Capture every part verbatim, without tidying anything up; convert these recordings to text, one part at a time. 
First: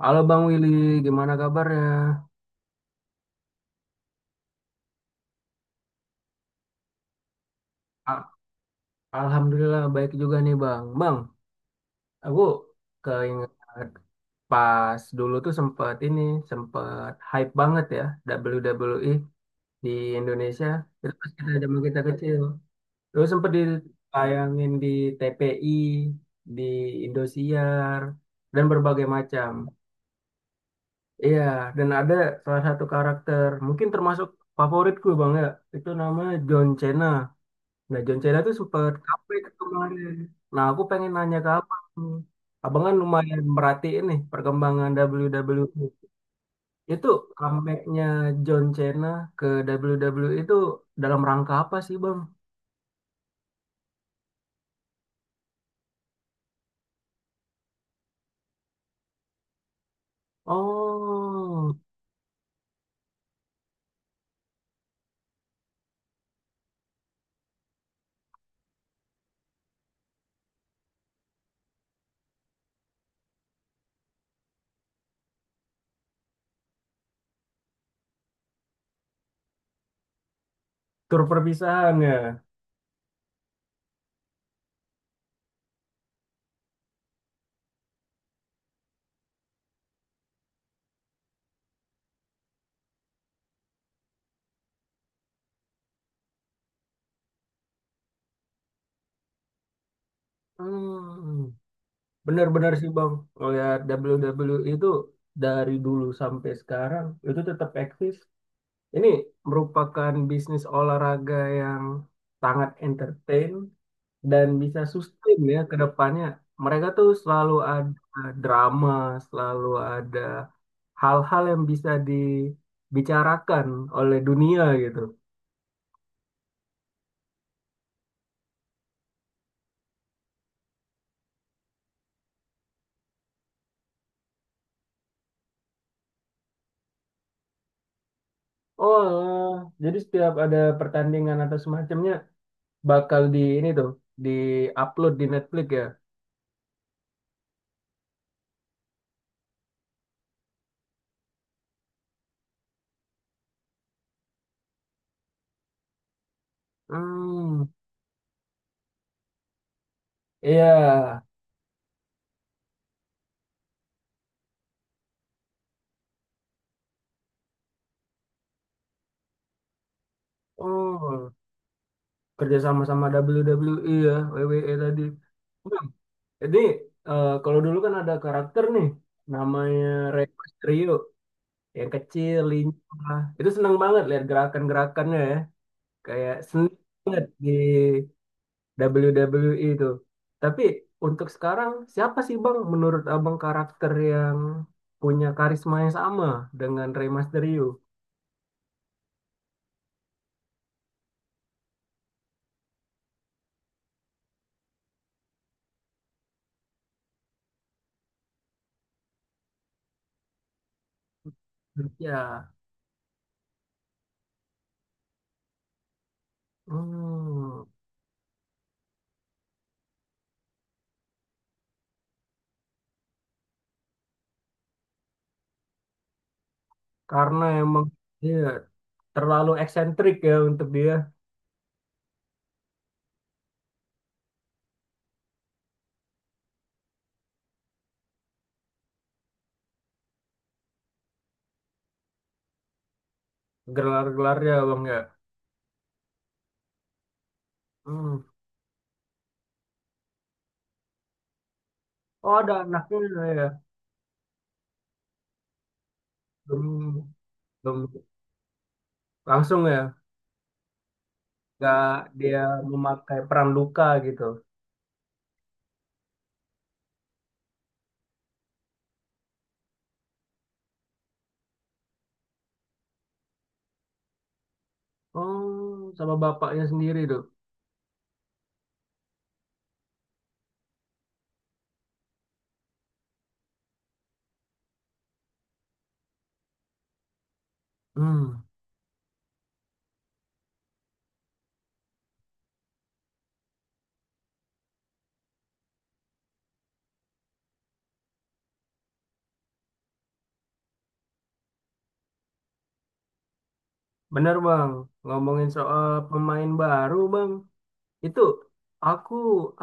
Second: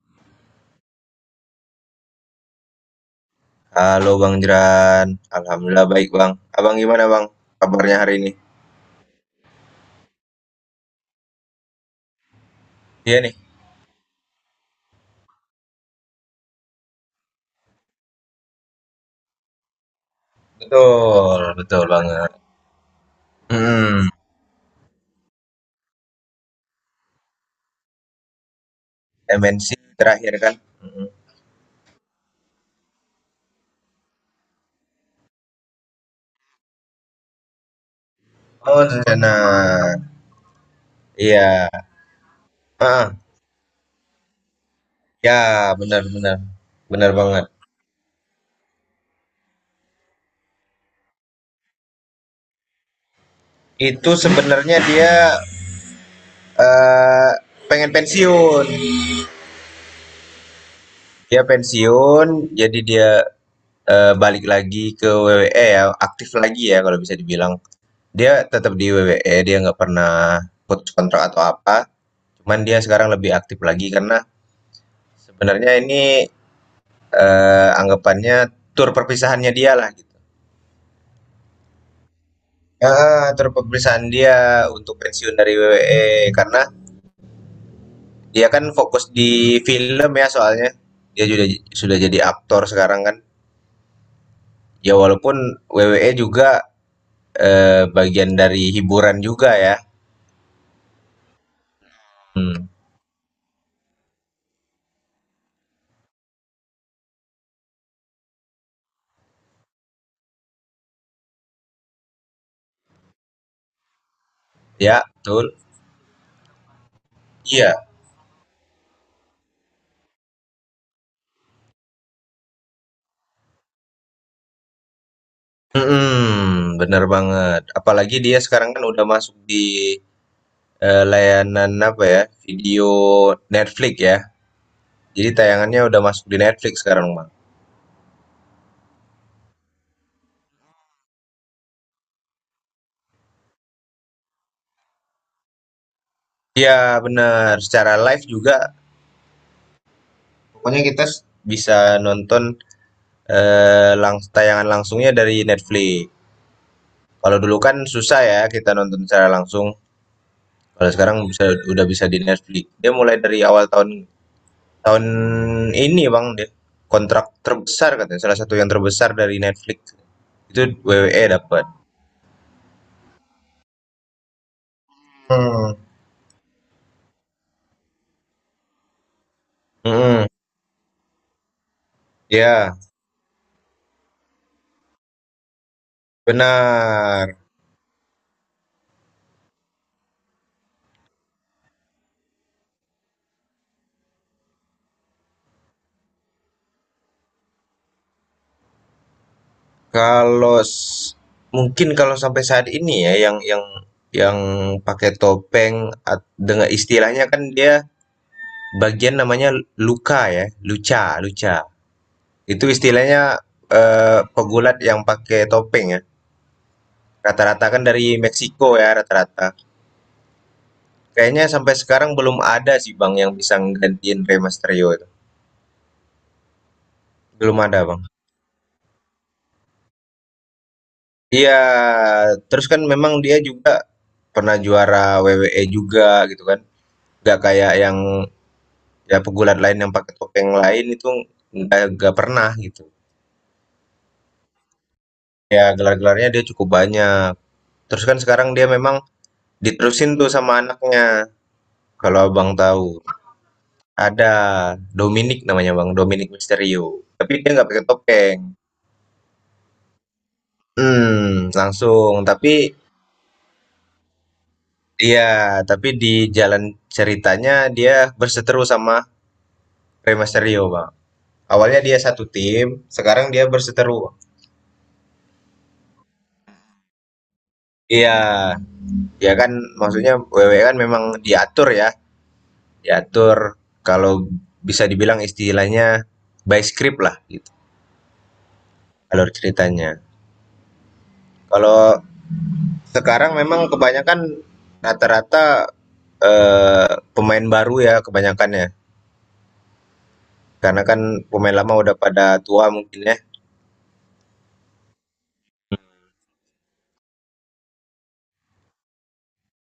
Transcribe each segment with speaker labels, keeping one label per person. Speaker 1: Halo Bang Willy, gimana kabarnya?
Speaker 2: Halo Bang Jeran, alhamdulillah baik Bang. Abang gimana Bang? Kabarnya hari
Speaker 1: A-
Speaker 2: ini?
Speaker 1: Alhamdulillah baik juga nih Bang. Bang, aku
Speaker 2: Iya nih,
Speaker 1: keinget pas dulu tuh sempet ini, sempet hype banget ya W W E di Indonesia. Itu pas
Speaker 2: betul,
Speaker 1: kita zaman
Speaker 2: betul
Speaker 1: kita
Speaker 2: banget.
Speaker 1: kecil. Terus sempet
Speaker 2: Hmm,
Speaker 1: ditayangin di T P I, di Indosiar, dan berbagai macam.
Speaker 2: M N C terakhir kan? Mm.
Speaker 1: Iya, dan ada salah satu karakter, mungkin termasuk favoritku Bang ya, itu namanya John Cena. Nah, John Cena tuh
Speaker 2: Oh,
Speaker 1: super capek
Speaker 2: rencana.
Speaker 1: kemarin. Nah, aku pengen nanya ke
Speaker 2: Iya,
Speaker 1: abang. Abang kan
Speaker 2: ah,
Speaker 1: lumayan merhatiin nih perkembangan
Speaker 2: ya
Speaker 1: W W E.
Speaker 2: benar-benar,
Speaker 1: Itu
Speaker 2: benar banget.
Speaker 1: comeback-nya John Cena ke W W E itu dalam rangka apa sih, Bang?
Speaker 2: Itu sebenarnya dia eh, pengen pensiun. Dia
Speaker 1: Oh,
Speaker 2: pensiun, jadi dia eh, balik lagi ke W W E ya, aktif lagi ya kalau bisa dibilang. Dia tetap di W W E, dia nggak pernah putus kontrak atau apa. Cuman dia sekarang lebih aktif lagi karena sebenarnya ini eh, anggapannya tur perpisahannya dia lah gitu.
Speaker 1: tur perpisahan ya.
Speaker 2: Ah, tur perpisahan dia untuk pensiun dari W W E karena dia kan fokus di film ya soalnya. Dia sudah sudah jadi aktor sekarang kan. Ya walaupun W W E juga eh, bagian dari hiburan juga ya.
Speaker 1: Hmm,
Speaker 2: Hmm.
Speaker 1: benar-benar sih, Bang. Ngeliat W W E itu dari dulu sampai sekarang itu tetap eksis. Ini merupakan bisnis olahraga yang sangat entertain dan bisa
Speaker 2: Ya,
Speaker 1: sustain
Speaker 2: betul.
Speaker 1: ya ke depannya. Mereka tuh selalu
Speaker 2: Iya.
Speaker 1: ada drama, selalu ada hal-hal yang bisa dibicarakan oleh dunia gitu.
Speaker 2: Mhm, bener banget. Apalagi dia sekarang kan udah masuk di, eee, layanan apa ya, video Netflix ya. Jadi tayangannya udah masuk di Netflix sekarang, Bang.
Speaker 1: Oh, jadi setiap ada pertandingan atau semacamnya bakal di ini tuh di-upload di Netflix ya.
Speaker 2: Iya, bener, secara live juga pokoknya kita s bisa nonton, eee, langs tayangan langsungnya dari Netflix. Kalau dulu
Speaker 1: Hmm,
Speaker 2: kan susah ya kita nonton secara langsung, kalau sekarang
Speaker 1: iya.
Speaker 2: bisa udah bisa di Netflix. Dia mulai dari awal tahun tahun ini, Bang, dia kontrak terbesar katanya, salah satu yang terbesar dari Netflix. Itu weweké
Speaker 1: Oh,
Speaker 2: dapat.
Speaker 1: kerja sama sama W W E ya, W W E tadi.
Speaker 2: Hmm.
Speaker 1: Nah, jadi eh, kalau dulu kan ada karakter nih namanya Rey
Speaker 2: Mhm,
Speaker 1: Mysterio yang kecil,
Speaker 2: iya,
Speaker 1: lincah. Itu seneng banget lihat gerakan-gerakannya ya. Kayak seni banget
Speaker 2: benar.
Speaker 1: di W W E itu. Tapi untuk sekarang siapa sih Bang menurut Abang karakter yang punya karisma yang sama dengan Rey Mysterio?
Speaker 2: Kalau s Mungkin kalau sampai saat ini ya yang yang yang pakai topeng, at dengan istilahnya kan dia bagian namanya luka ya, luca, luca.
Speaker 1: Ya,
Speaker 2: Itu istilahnya eh, pegulat yang pakai topeng ya. Rata-rata
Speaker 1: hmm,
Speaker 2: kan dari Meksiko ya rata-rata. Kayaknya sampai sekarang belum ada sih Bang yang bisa nggantiin Rey Mysterio itu.
Speaker 1: karena
Speaker 2: Belum ada
Speaker 1: emang
Speaker 2: Bang.
Speaker 1: dia terlalu eksentrik ya untuk dia
Speaker 2: Iya, terus kan memang dia juga pernah juara W W E juga gitu kan. Nggak kayak yang ya pegulat lain yang pakai topeng lain itu nggak nggak pernah gitu.
Speaker 1: gelar-gelarnya Bang ya.
Speaker 2: Ya gelar-gelarnya dia cukup banyak. Terus kan
Speaker 1: Hmm.
Speaker 2: sekarang dia memang diterusin tuh sama anaknya. Kalau
Speaker 1: Oh,
Speaker 2: abang
Speaker 1: ada anaknya
Speaker 2: tahu,
Speaker 1: ya.
Speaker 2: ada Dominic namanya bang, Dominic Mysterio.
Speaker 1: Belum,
Speaker 2: Tapi dia nggak pakai
Speaker 1: belum
Speaker 2: topeng.
Speaker 1: langsung ya,
Speaker 2: Hmm,
Speaker 1: nggak,
Speaker 2: langsung.
Speaker 1: dia
Speaker 2: Tapi
Speaker 1: memakai peran luka gitu.
Speaker 2: iya, tapi di jalan ceritanya dia berseteru sama Rey Mysterio bang. Awalnya dia satu tim, sekarang dia berseteru.
Speaker 1: Oh, sama bapaknya sendiri tuh.
Speaker 2: Iya, ya kan maksudnya W W E kan memang diatur ya, diatur kalau bisa dibilang istilahnya by script lah gitu,
Speaker 1: hmm
Speaker 2: alur ceritanya. Kalau sekarang memang kebanyakan rata-rata eh, pemain baru ya kebanyakannya, karena kan pemain lama udah pada tua mungkin ya.
Speaker 1: Bener bang, ngomongin soal pemain baru bang, itu aku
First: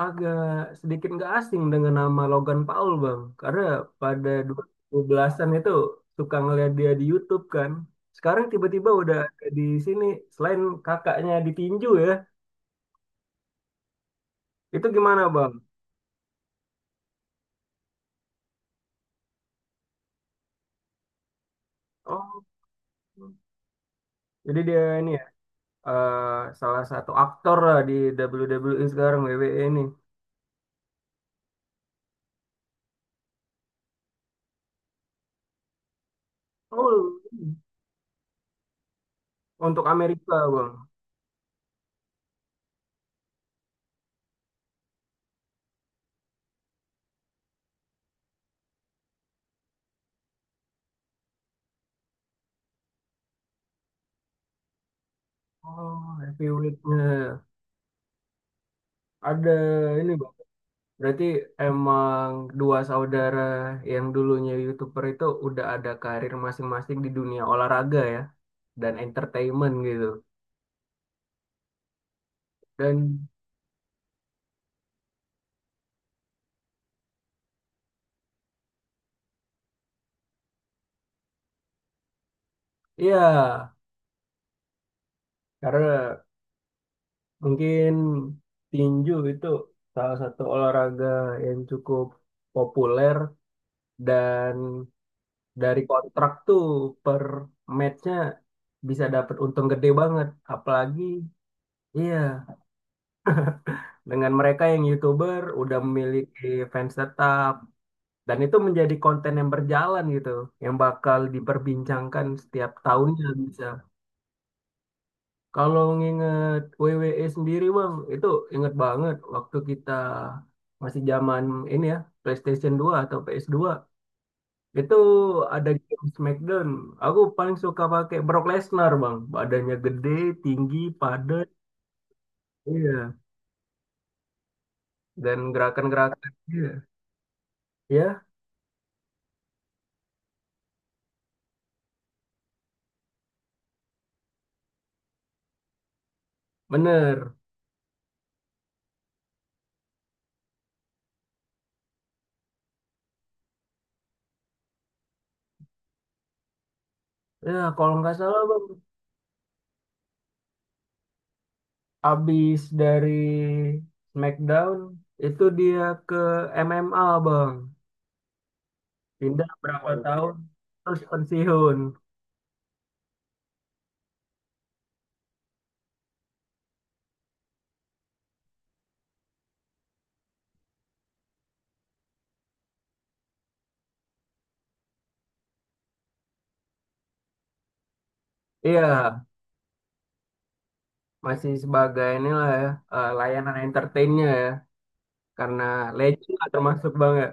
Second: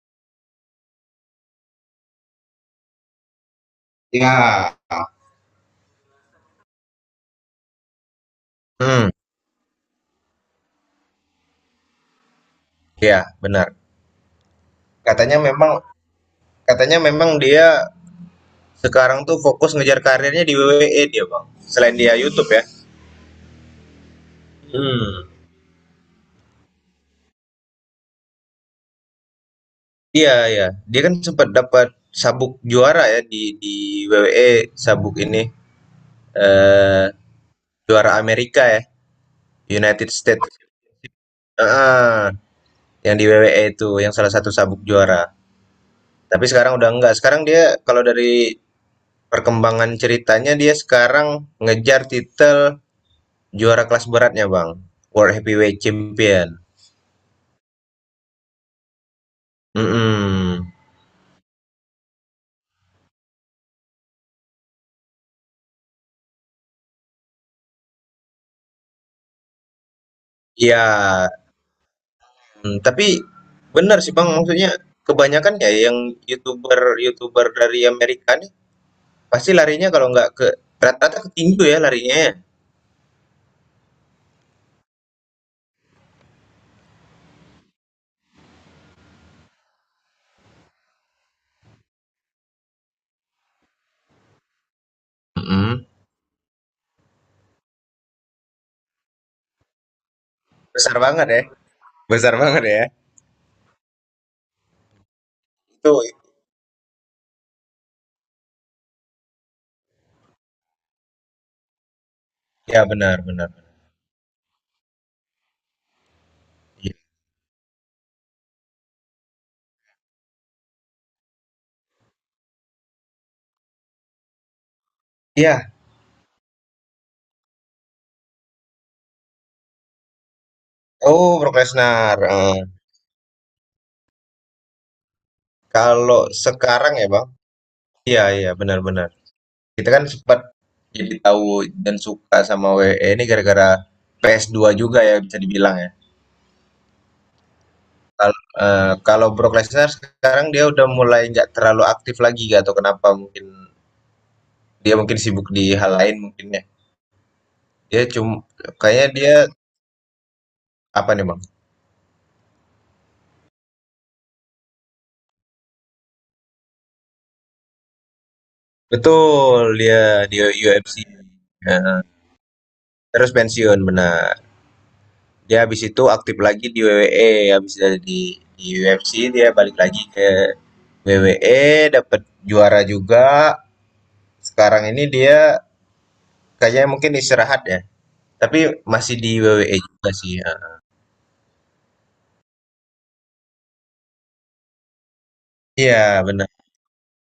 Speaker 1: agak sedikit nggak asing dengan nama Logan Paul bang, karena pada
Speaker 2: Ya.
Speaker 1: dua ribu dua belasan-an itu suka ngeliat dia di YouTube kan. Sekarang tiba-tiba
Speaker 2: Hmm,
Speaker 1: udah ada di sini, selain kakaknya ditinju ya,
Speaker 2: iya benar.
Speaker 1: itu gimana
Speaker 2: Katanya
Speaker 1: bang?
Speaker 2: memang katanya memang dia sekarang tuh fokus ngejar karirnya di W W E dia, Bang. Selain dia
Speaker 1: Oh,
Speaker 2: YouTube ya.
Speaker 1: jadi dia ini,
Speaker 2: Hmm.
Speaker 1: eh, salah satu aktor lah di W W E sekarang, W W E ini.
Speaker 2: Iya, iya. Dia kan sempat dapat sabuk juara ya di di W W E, sabuk ini eh
Speaker 1: Oh,
Speaker 2: juara Amerika ya,
Speaker 1: untuk
Speaker 2: United
Speaker 1: Amerika
Speaker 2: States.
Speaker 1: bang.
Speaker 2: ah yang di W W E itu yang salah satu sabuk juara. Tapi sekarang udah enggak. Sekarang dia kalau dari perkembangan ceritanya dia sekarang ngejar titel juara kelas beratnya, Bang. World Heavyweight
Speaker 1: Oh,
Speaker 2: Champion.
Speaker 1: heavyweightnya ada ini bang.
Speaker 2: Mm-mm.
Speaker 1: Berarti emang dua saudara yang dulunya YouTuber itu udah ada karir masing-masing di dunia olahraga ya dan entertainment gitu.
Speaker 2: Iya. Mmm, tapi
Speaker 1: Dan
Speaker 2: benar sih, Bang, maksudnya kebanyakan ya yang YouTuber-YouTuber dari Amerika nih pasti larinya kalau nggak ke rata-rata ke tinju ya larinya ya?
Speaker 1: iya, karena mungkin tinju itu salah satu olahraga yang cukup populer. Dan dari
Speaker 2: Mhm.
Speaker 1: kontrak tuh per matchnya bisa dapat untung gede banget.
Speaker 2: Besar
Speaker 1: Apalagi
Speaker 2: banget ya,
Speaker 1: iya,
Speaker 2: besar banget ya.
Speaker 1: dengan mereka yang YouTuber udah
Speaker 2: Itu
Speaker 1: memiliki fans tetap dan itu menjadi konten yang berjalan gitu, yang bakal diperbincangkan setiap
Speaker 2: ya benar
Speaker 1: tahunnya
Speaker 2: benar.
Speaker 1: bisa. Kalau nginget
Speaker 2: Iya
Speaker 1: W W E sendiri Bang, itu inget banget waktu kita masih zaman ini ya, PlayStation dua atau pe es dua. Itu ada
Speaker 2: iya,
Speaker 1: game SmackDown. Aku paling suka pakai Brock Lesnar, Bang. Badannya gede, tinggi,
Speaker 2: oh,
Speaker 1: padat.
Speaker 2: Brock Lesnar, heeh.
Speaker 1: Iya. Dan gerakan-gerakan.
Speaker 2: Kalau
Speaker 1: Iya.
Speaker 2: sekarang ya, Bang, iya
Speaker 1: Ya,
Speaker 2: iya, benar benar. Kita kan sempet jadi tahu dan suka sama W W E ini gara-gara ps dua juga ya bisa dibilang ya?
Speaker 1: bener.
Speaker 2: Kal eee, Kalau Brock Lesnar sekarang dia udah mulai nggak terlalu aktif lagi, nggak tahu kenapa mungkin dia mungkin sibuk di hal lain mungkin ya.
Speaker 1: Ya, kalau
Speaker 2: Dia
Speaker 1: nggak salah,
Speaker 2: cuma
Speaker 1: Bang.
Speaker 2: kayaknya dia apa nih, Bang?
Speaker 1: Abis dari SmackDown, itu dia ke M M A, Bang. Pindah
Speaker 2: Betul,
Speaker 1: berapa
Speaker 2: dia
Speaker 1: tahun,
Speaker 2: di U F C.
Speaker 1: terus pensiun.
Speaker 2: Heeh, terus pensiun, benar. Dia habis itu aktif lagi di W W E, habis dari di di U F C dia balik lagi ke W W E, dapat juara juga. Sekarang ini dia kayaknya mungkin istirahat ya, tapi
Speaker 1: Iya,
Speaker 2: masih di W W E juga sih, heeh.
Speaker 1: masih sebagai inilah ya, eh, layanan entertainnya ya. Karena
Speaker 2: Iya,
Speaker 1: legend
Speaker 2: benar.
Speaker 1: lah termasuk, Bang, ya.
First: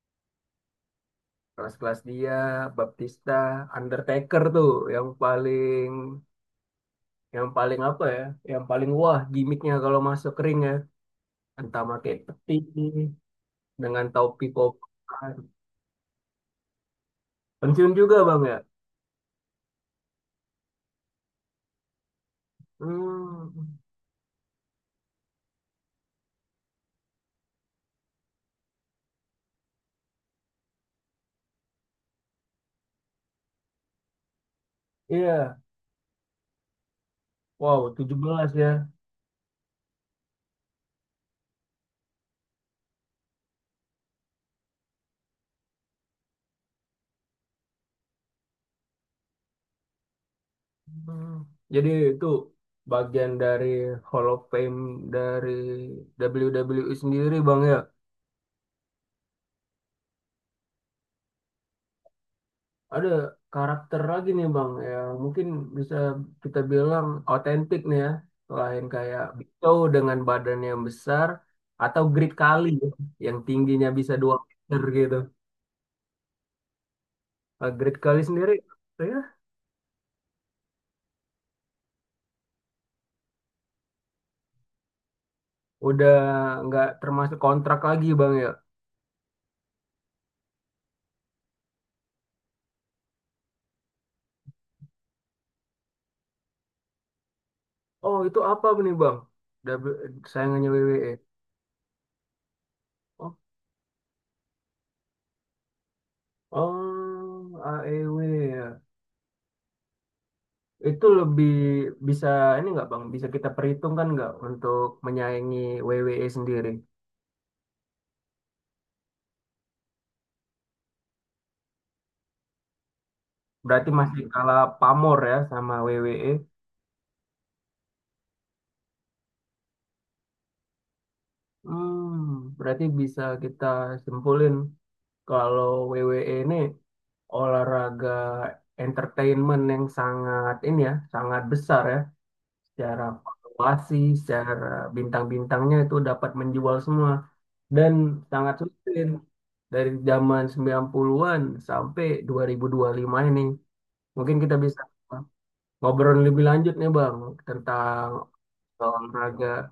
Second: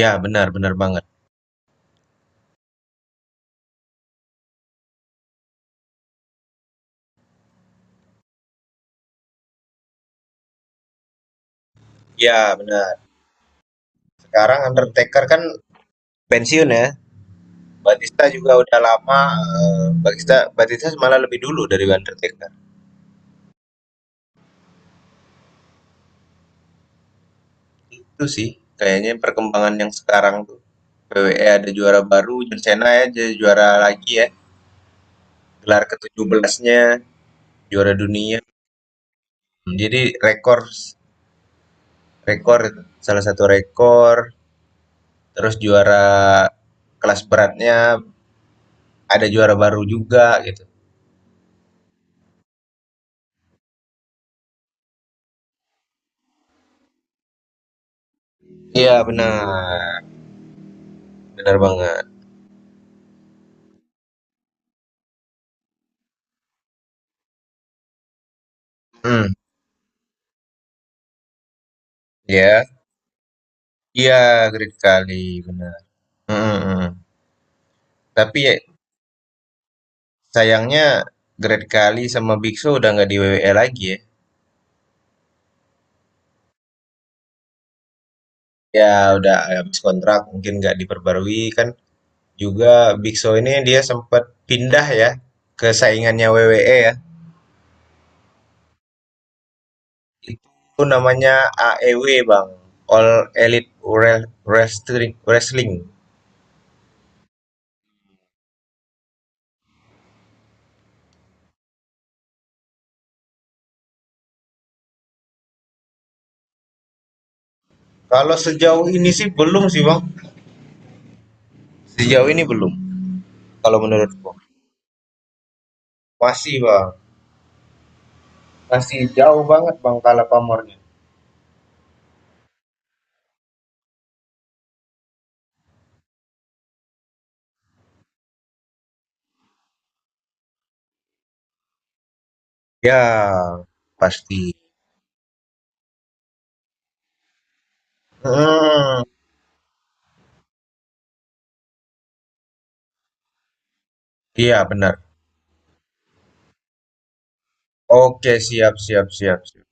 Speaker 2: Ya benar benar banget.
Speaker 1: Kelas-kelas dia Baptista, Undertaker tuh yang paling, yang paling apa ya, yang paling wah gimmicknya kalau masuk ring ya, entah pakai peti
Speaker 2: Ya benar.
Speaker 1: dengan topi
Speaker 2: Sekarang Undertaker
Speaker 1: kopan.
Speaker 2: kan pensiun ya.
Speaker 1: Pensiun juga
Speaker 2: Batista
Speaker 1: bang
Speaker 2: juga
Speaker 1: ya.
Speaker 2: udah lama, eh, Batista Batista malah lebih dulu dari Undertaker.
Speaker 1: Hmm,
Speaker 2: Itu sih kayaknya perkembangan yang sekarang tuh. W W E ada juara baru, John Cena ya jadi juara lagi ya.
Speaker 1: iya.
Speaker 2: Gelar ketujuh belasnya
Speaker 1: Wow,
Speaker 2: juara
Speaker 1: tujuh
Speaker 2: dunia.
Speaker 1: belas ya.
Speaker 2: Hmm, jadi rekor rekor salah satu rekor, terus juara kelas beratnya ada juara baru juga gitu.
Speaker 1: Hmm. Jadi itu bagian dari Hall of Fame dari W W E sendiri bang ya.
Speaker 2: Iya, benar. Benar banget.
Speaker 1: Ada karakter lagi nih Bang yang mungkin bisa kita bilang otentik nih ya. Selain kayak
Speaker 2: Hmm.
Speaker 1: Big Show dengan badan yang besar atau Great
Speaker 2: Ya,
Speaker 1: Kali ya, yang tingginya bisa
Speaker 2: iya
Speaker 1: dua
Speaker 2: Great
Speaker 1: meter gitu.
Speaker 2: Kali benar. Mm, mm.
Speaker 1: Nah, Great Kali
Speaker 2: Tapi
Speaker 1: sendiri
Speaker 2: ya,
Speaker 1: saya
Speaker 2: sayangnya Great Kali sama Bigso udah nggak di W W E lagi ya.
Speaker 1: udah nggak termasuk kontrak lagi Bang ya.
Speaker 2: Ya udah habis kontrak mungkin nggak diperbarui kan. Juga Bigso ini dia sempat pindah ya ke saingannya W W E ya.
Speaker 1: Oh, itu apa nih Bang? W- Sayangannya
Speaker 2: Itu
Speaker 1: W W E.
Speaker 2: namanya A E W Bang, All
Speaker 1: Oh,
Speaker 2: Elite Wre- Wrestling. Wrestling.
Speaker 1: oh, A E W ya. Itu lebih bisa ini nggak Bang? Bisa kita perhitungkan nggak untuk menyaingi W W E sendiri?
Speaker 2: Kalau sejauh ini sih belum sih Bang. Sejauh ini belum. Kalau
Speaker 1: Berarti masih
Speaker 2: menurutku
Speaker 1: kalah pamor ya sama W W E.
Speaker 2: masih Bang, masih jauh banget Bang Kala pamornya.
Speaker 1: Hmm, berarti bisa kita simpulin kalau W W E ini olahraga entertainment yang sangat ini ya, sangat besar ya. Secara
Speaker 2: Ya,
Speaker 1: valuasi,
Speaker 2: pasti.
Speaker 1: secara bintang-bintangnya itu dapat menjual semua. Dan sangat
Speaker 2: Hmm,
Speaker 1: sulit dari zaman sembilan puluhan-an sampai dua ribu dua ribu lima ini. Mungkin kita
Speaker 2: iya
Speaker 1: bisa
Speaker 2: benar.
Speaker 1: ngobrol lebih lanjut nih Bang tentang
Speaker 2: Oke, siap, siap, siap,
Speaker 1: olahraga
Speaker 2: siap.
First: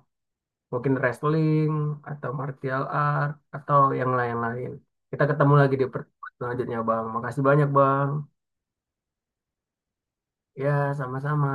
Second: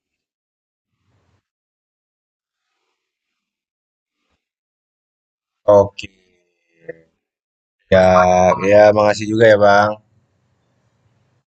Speaker 1: mungkin wrestling atau martial art atau yang lain-lain. Kita ketemu lagi di
Speaker 2: Oke.
Speaker 1: pertemuan selanjutnya, Bang. Makasih banyak,
Speaker 2: Ya,
Speaker 1: Bang.
Speaker 2: ya, makasih juga ya, Bang.
Speaker 1: Ya, sama-sama.